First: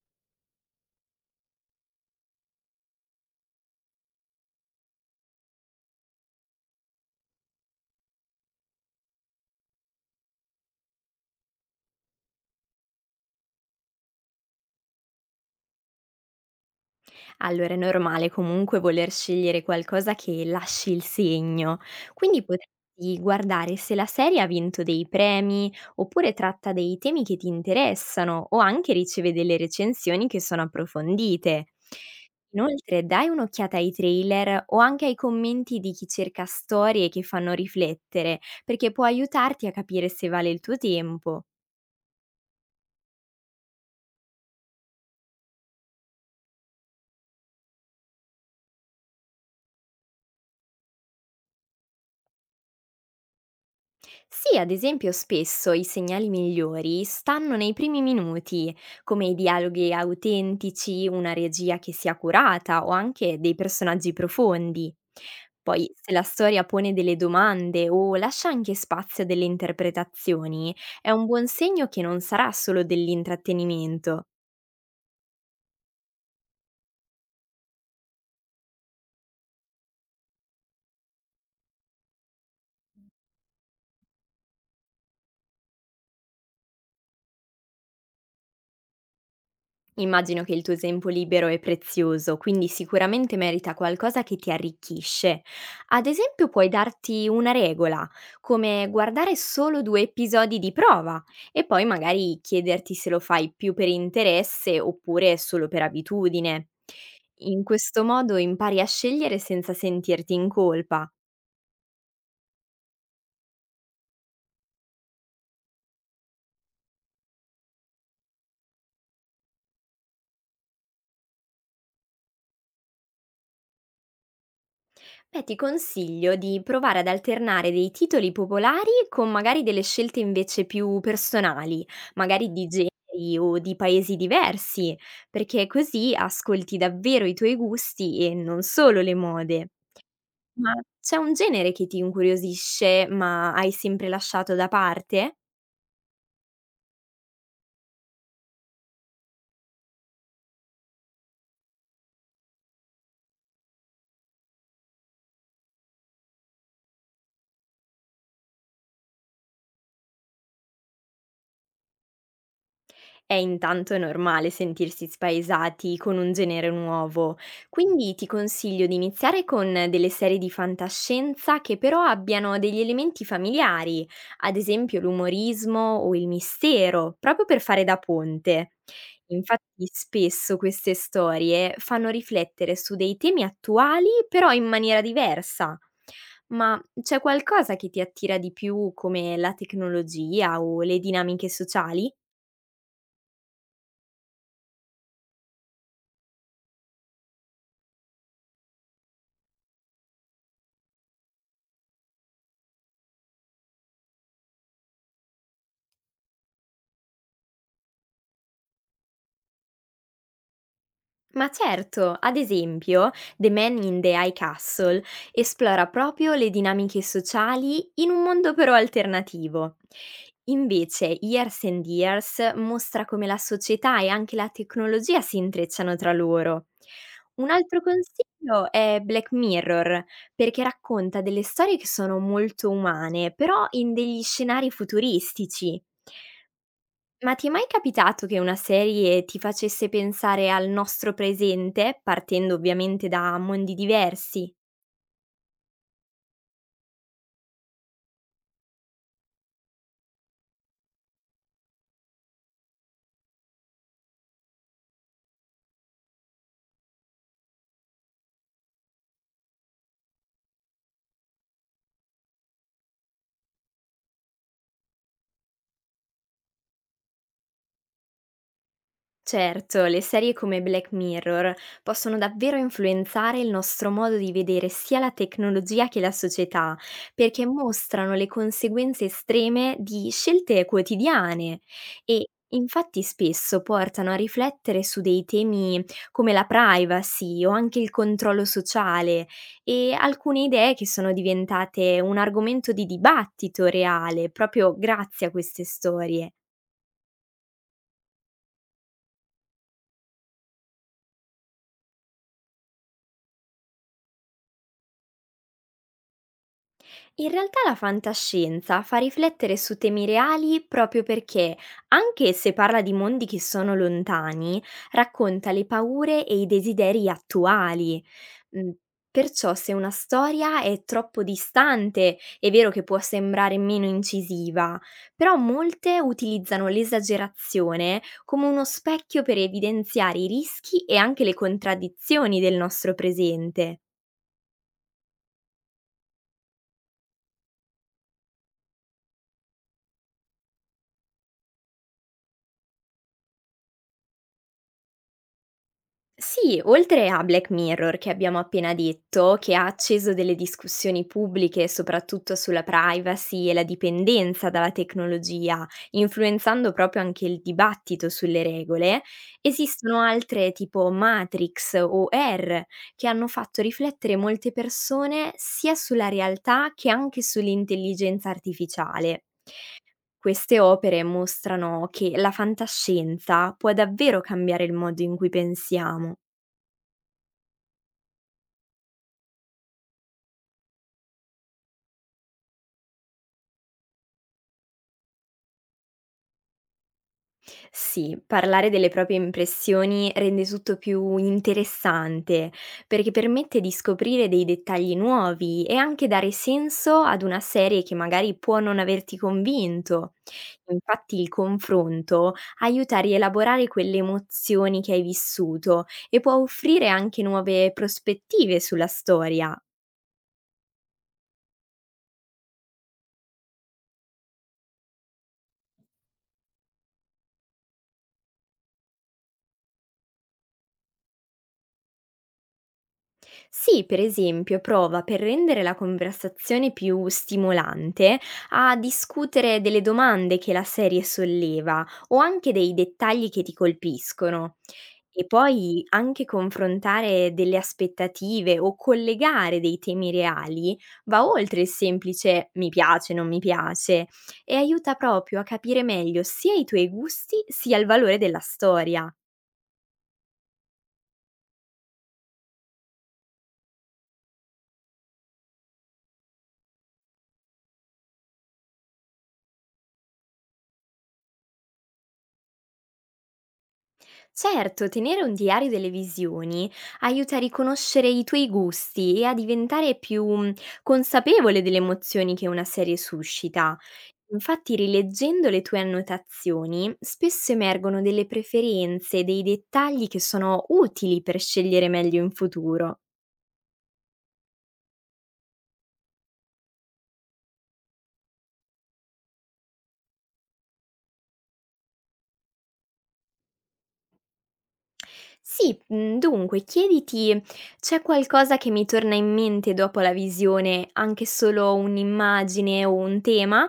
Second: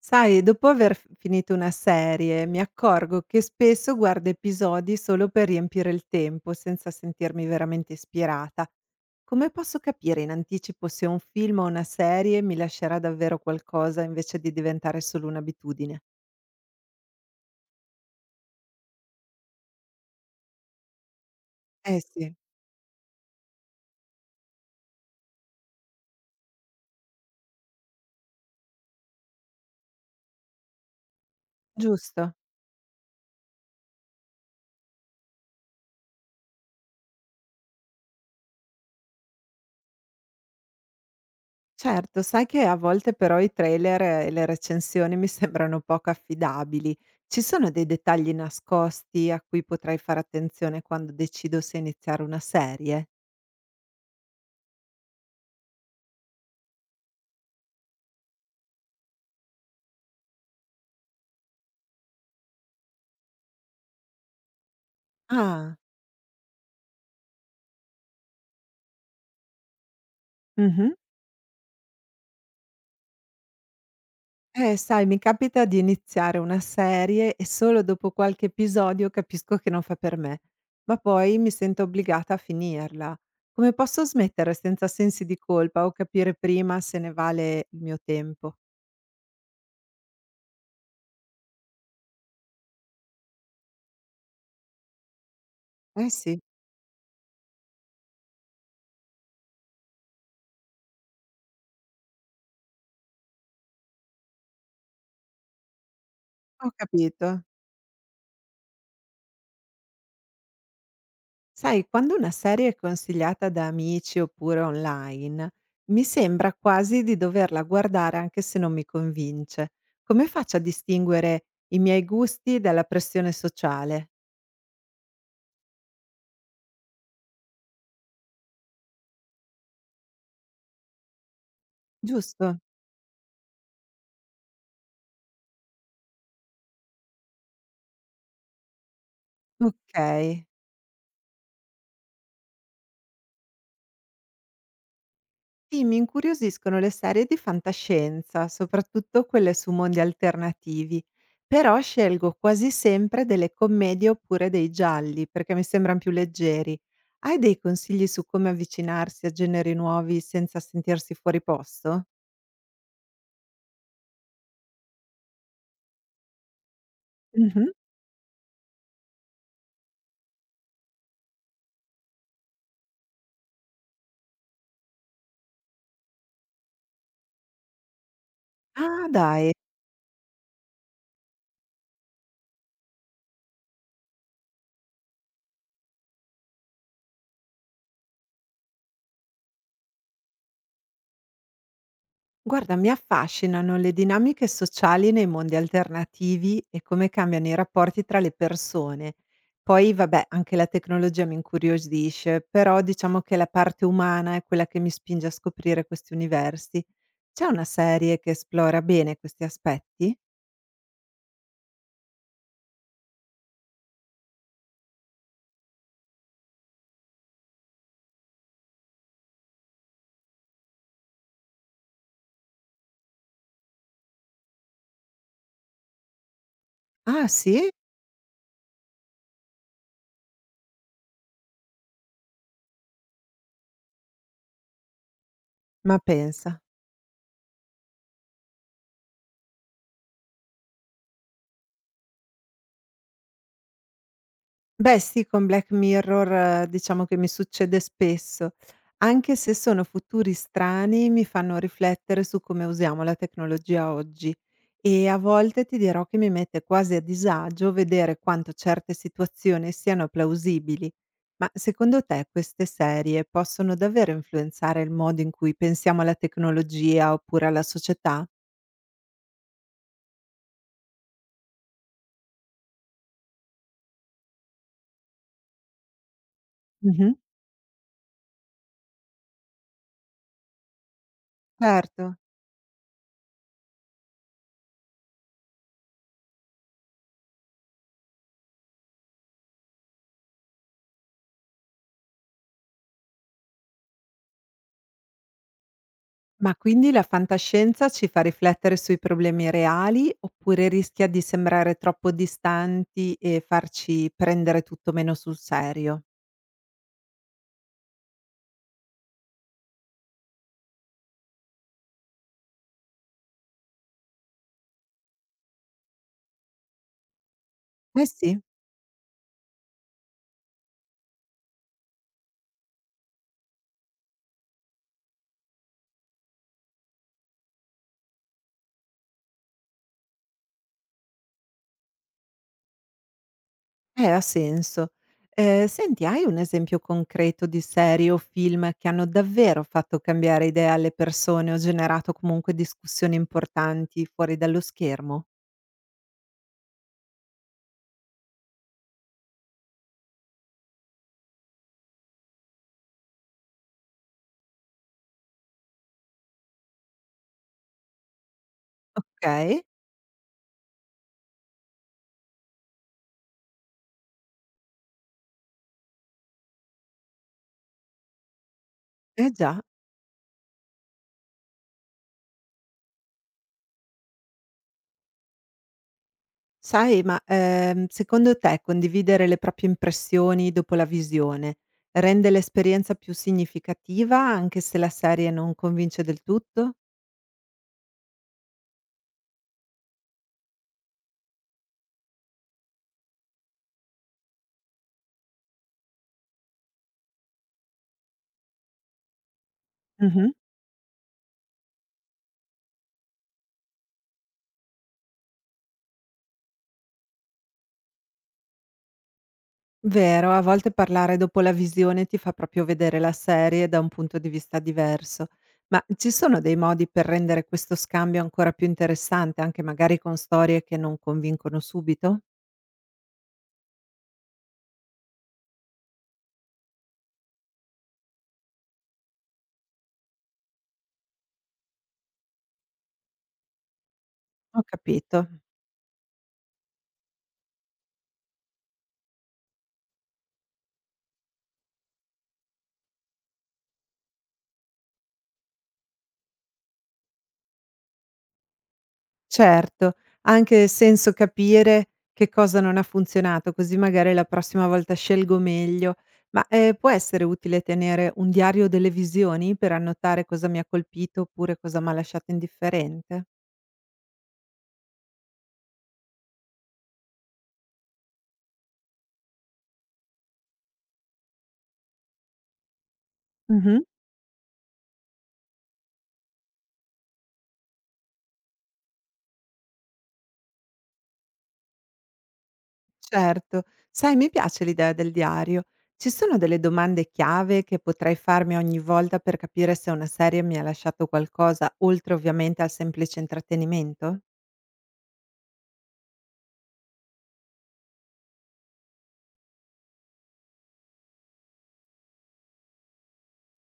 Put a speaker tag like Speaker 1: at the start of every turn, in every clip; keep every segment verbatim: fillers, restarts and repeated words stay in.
Speaker 1: Sai, dopo aver f finito una serie, mi accorgo che spesso guardo episodi solo per riempire il tempo, senza sentirmi veramente ispirata. Come posso capire in anticipo se un film o una serie mi lascerà davvero qualcosa invece di diventare solo un'abitudine?
Speaker 2: Allora, è normale comunque voler scegliere qualcosa che lasci il segno,
Speaker 1: Eh sì,
Speaker 2: quindi potresti guardare se la serie ha vinto dei premi oppure tratta dei temi che ti interessano o anche riceve delle recensioni che sono approfondite.
Speaker 1: giusto.
Speaker 2: Inoltre, dai un'occhiata ai trailer o anche ai commenti di chi cerca storie che fanno riflettere, perché può aiutarti a capire se vale il tuo tempo.
Speaker 1: Certo, sai che a volte però i trailer e le recensioni mi sembrano poco affidabili. Ci sono dei dettagli nascosti a cui potrei fare attenzione quando decido se iniziare una serie?
Speaker 2: Sì, ad esempio spesso i segnali migliori stanno nei primi minuti, come i dialoghi autentici, una regia che sia curata o anche dei personaggi profondi.
Speaker 1: Ah.
Speaker 2: Poi, se la storia pone delle domande o lascia anche spazio a delle interpretazioni,
Speaker 1: Mh-mh.
Speaker 2: è un buon segno che non sarà solo dell'intrattenimento.
Speaker 1: Eh, sai, mi capita di iniziare una serie e solo dopo qualche episodio capisco che non fa per me, ma poi mi sento obbligata a finirla. Come posso smettere senza sensi di colpa o capire prima se ne vale il mio tempo?
Speaker 2: Immagino che il tuo tempo libero è prezioso, quindi sicuramente merita qualcosa che ti arricchisce. Ad
Speaker 1: Eh sì,
Speaker 2: esempio, puoi darti una regola, come guardare solo due episodi di prova e poi magari chiederti se lo fai più per interesse oppure solo per abitudine.
Speaker 1: ho capito.
Speaker 2: In questo modo impari a scegliere senza sentirti in colpa
Speaker 1: Sai, quando una serie è consigliata da amici oppure online, mi sembra quasi di doverla guardare anche se non mi convince. Come faccio a distinguere i miei gusti dalla pressione sociale?
Speaker 2: Beh, ti consiglio di provare ad alternare dei titoli popolari con magari delle scelte invece più personali, magari
Speaker 1: Giusto?
Speaker 2: di generi o di paesi diversi, perché così ascolti davvero i tuoi gusti e non solo le mode.
Speaker 1: Ok.
Speaker 2: Ma c'è un genere che ti incuriosisce, ma hai sempre lasciato da parte?
Speaker 1: Sì, mi incuriosiscono le serie di fantascienza, soprattutto quelle su mondi alternativi, però scelgo quasi sempre delle commedie oppure dei gialli perché mi sembrano più leggeri. Hai dei consigli su come avvicinarsi a generi nuovi senza sentirsi fuori posto?
Speaker 2: Eh, intanto è normale sentirsi spaesati con un genere nuovo,
Speaker 1: Mhm.
Speaker 2: quindi ti consiglio di iniziare con delle serie di fantascienza che però abbiano degli elementi familiari, ad esempio l'umorismo o il mistero, proprio per fare da ponte.
Speaker 1: Ah, dai.
Speaker 2: Infatti spesso queste storie fanno riflettere su dei temi attuali, però in maniera diversa. Ma c'è qualcosa che ti attira di più, come la tecnologia o le dinamiche sociali?
Speaker 1: Guarda, mi affascinano le dinamiche sociali nei mondi alternativi e come cambiano i rapporti tra le persone. Poi, vabbè, anche la tecnologia mi incuriosisce, però diciamo che la parte umana è quella che mi spinge a scoprire questi universi. C'è una serie che esplora bene questi aspetti?
Speaker 2: Ma certo, ad esempio, The Man in the High Castle esplora proprio le dinamiche sociali in un mondo però alternativo. Invece, Years and Years mostra come la società e anche la tecnologia si intrecciano tra loro.
Speaker 1: Ah
Speaker 2: Un
Speaker 1: sì?
Speaker 2: altro consiglio è Black Mirror, perché racconta delle storie che sono molto umane, però in degli scenari futuristici.
Speaker 1: Ma pensa.
Speaker 2: Ma ti è mai capitato che una serie ti facesse pensare al nostro presente, partendo ovviamente da mondi diversi?
Speaker 1: Beh sì, con Black Mirror eh, diciamo che mi succede spesso. Anche se sono futuri strani, mi fanno riflettere su come usiamo la tecnologia oggi e a volte ti dirò che mi mette quasi a disagio vedere quanto certe situazioni siano plausibili. Ma secondo te queste serie possono davvero influenzare il modo in cui pensiamo alla tecnologia oppure alla società?
Speaker 2: Certo, le serie come Black Mirror possono davvero influenzare il nostro modo di vedere sia la tecnologia che la società,
Speaker 1: Mhm.
Speaker 2: perché mostrano le conseguenze estreme di scelte quotidiane
Speaker 1: Certo.
Speaker 2: e infatti spesso portano a riflettere su dei temi come la privacy o anche il controllo sociale, e alcune idee che sono diventate un argomento di dibattito reale proprio grazie a queste storie.
Speaker 1: Ma quindi la fantascienza ci fa riflettere sui problemi reali oppure rischia di sembrare troppo distanti e farci prendere tutto meno sul serio?
Speaker 2: In realtà la fantascienza fa riflettere su temi reali proprio perché, anche se parla di mondi che sono lontani, racconta le paure e i desideri attuali.
Speaker 1: Eh sì,
Speaker 2: Mm, Perciò se una storia è troppo distante, è vero che può sembrare meno incisiva, però molte utilizzano l'esagerazione come uno specchio per evidenziare i rischi e anche le contraddizioni del nostro presente.
Speaker 1: eh, ha senso. Eh, senti, hai un esempio concreto di serie o film che hanno davvero fatto cambiare idea alle persone o generato comunque discussioni importanti fuori dallo schermo?
Speaker 2: Sì, oltre a Black Mirror che abbiamo appena detto, che ha acceso delle discussioni pubbliche soprattutto sulla privacy e la dipendenza dalla tecnologia, influenzando proprio anche il dibattito sulle regole,
Speaker 1: Ok,
Speaker 2: esistono altre tipo Matrix o R che hanno fatto riflettere molte persone sia sulla realtà che anche sull'intelligenza artificiale.
Speaker 1: eh già.
Speaker 2: Queste opere mostrano che la fantascienza può davvero cambiare il modo in cui pensiamo.
Speaker 1: Sai, ma, ehm, secondo te condividere le proprie impressioni dopo la visione rende l'esperienza più significativa anche se la serie non convince del tutto?
Speaker 2: Sì, parlare delle proprie impressioni rende tutto più interessante, perché permette di scoprire dei dettagli nuovi e anche dare senso ad una serie che magari può non averti convinto.
Speaker 1: Mh-mh.
Speaker 2: Infatti il confronto aiuta a rielaborare quelle emozioni che hai vissuto e può offrire anche nuove prospettive sulla storia.
Speaker 1: Vero, a volte parlare dopo la visione ti fa proprio vedere la serie da un punto di vista diverso. Ma ci sono dei modi per rendere questo scambio ancora più interessante, anche magari con storie che non convincono subito?
Speaker 2: Sì, per esempio, prova, per rendere la conversazione più stimolante, a discutere delle domande che la serie solleva o anche dei dettagli che ti colpiscono.
Speaker 1: Ho capito.
Speaker 2: E poi anche confrontare delle aspettative o collegare dei temi reali va oltre il semplice mi piace, non mi piace, e aiuta proprio a capire meglio sia i tuoi gusti sia il valore della storia.
Speaker 1: Certo, anche senso capire che cosa non ha funzionato, così magari la prossima volta scelgo meglio. Ma, ehm, può essere utile tenere un diario delle visioni per annotare cosa mi ha colpito oppure cosa m'ha lasciato indifferente?
Speaker 2: Certo, tenere un diario delle visioni aiuta a riconoscere i tuoi gusti e a diventare più mm, consapevole delle emozioni che una serie suscita.
Speaker 1: Mh-mh.
Speaker 2: Infatti, rileggendo le tue annotazioni, spesso emergono delle preferenze, dei dettagli che sono utili per scegliere meglio in futuro.
Speaker 1: Certo. Sai, mi piace l'idea del diario. Ci sono delle domande chiave che potrei farmi ogni volta per capire se una serie mi ha lasciato qualcosa, oltre ovviamente al semplice intrattenimento?
Speaker 2: Sì, mhmm, dunque chiediti: c'è qualcosa che mi torna in mente dopo la visione, anche solo un'immagine o un tema?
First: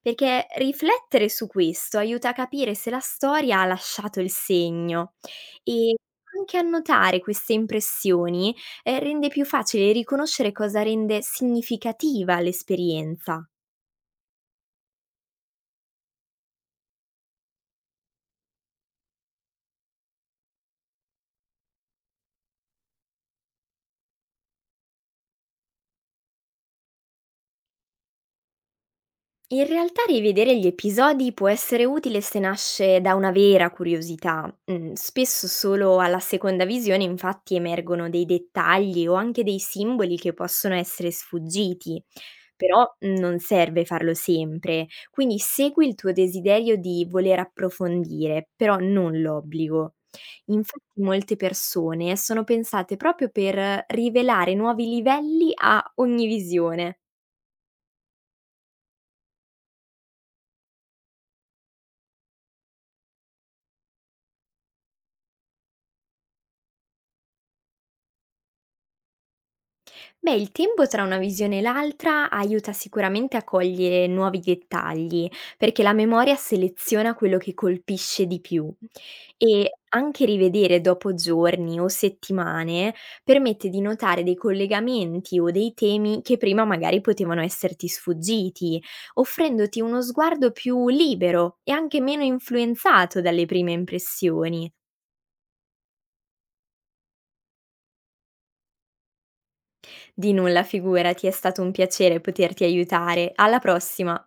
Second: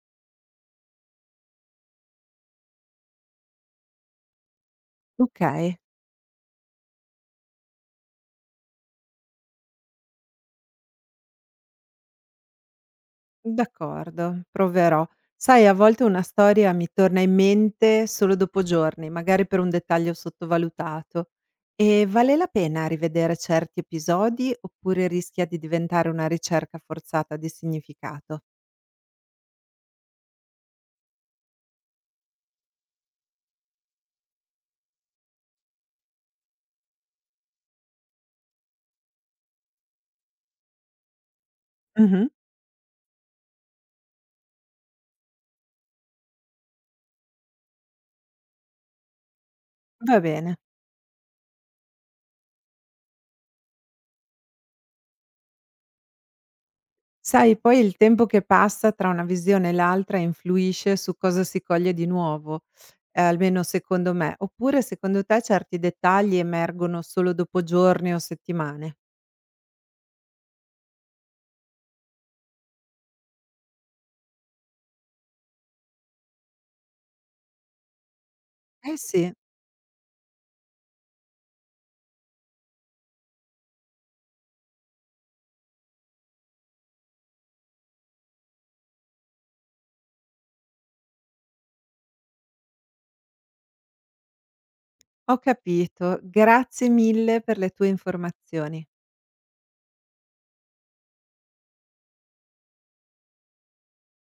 Speaker 2: Perché riflettere su questo aiuta a capire se la storia ha lasciato il segno,
Speaker 1: Okay.
Speaker 2: e anche annotare queste impressioni, ehm, rende più facile riconoscere cosa rende significativa l'esperienza.
Speaker 1: D'accordo, proverò. Sai, a volte una storia mi torna in mente solo dopo giorni, magari per un dettaglio sottovalutato. E vale la pena rivedere certi episodi oppure rischia di diventare una ricerca forzata di significato?
Speaker 2: In realtà rivedere gli episodi può essere utile se nasce da una vera curiosità. Mm, Spesso solo alla seconda visione infatti emergono dei dettagli o anche dei simboli che possono essere sfuggiti,
Speaker 1: Mhm,
Speaker 2: però mm, non serve farlo sempre, quindi segui il tuo desiderio di voler approfondire, però non l'obbligo.
Speaker 1: va bene.
Speaker 2: Infatti molte persone sono pensate proprio per rivelare nuovi livelli a ogni visione.
Speaker 1: Sai, poi il tempo che passa tra una visione e l'altra influisce su cosa si coglie di nuovo, eh, almeno secondo me. Oppure secondo te certi dettagli emergono solo dopo giorni o settimane?
Speaker 2: Beh, il tempo tra una visione e l'altra aiuta sicuramente a cogliere nuovi dettagli, perché la memoria seleziona quello che colpisce di più,
Speaker 1: Eh sì,
Speaker 2: e anche rivedere dopo giorni o settimane permette di notare dei collegamenti o dei temi che prima magari potevano esserti sfuggiti, offrendoti uno sguardo più libero e anche meno influenzato dalle prime impressioni.
Speaker 1: Ho capito. Grazie mille per le tue informazioni.
Speaker 2: Di nulla, figurati, è stato un piacere poterti aiutare. Alla prossima!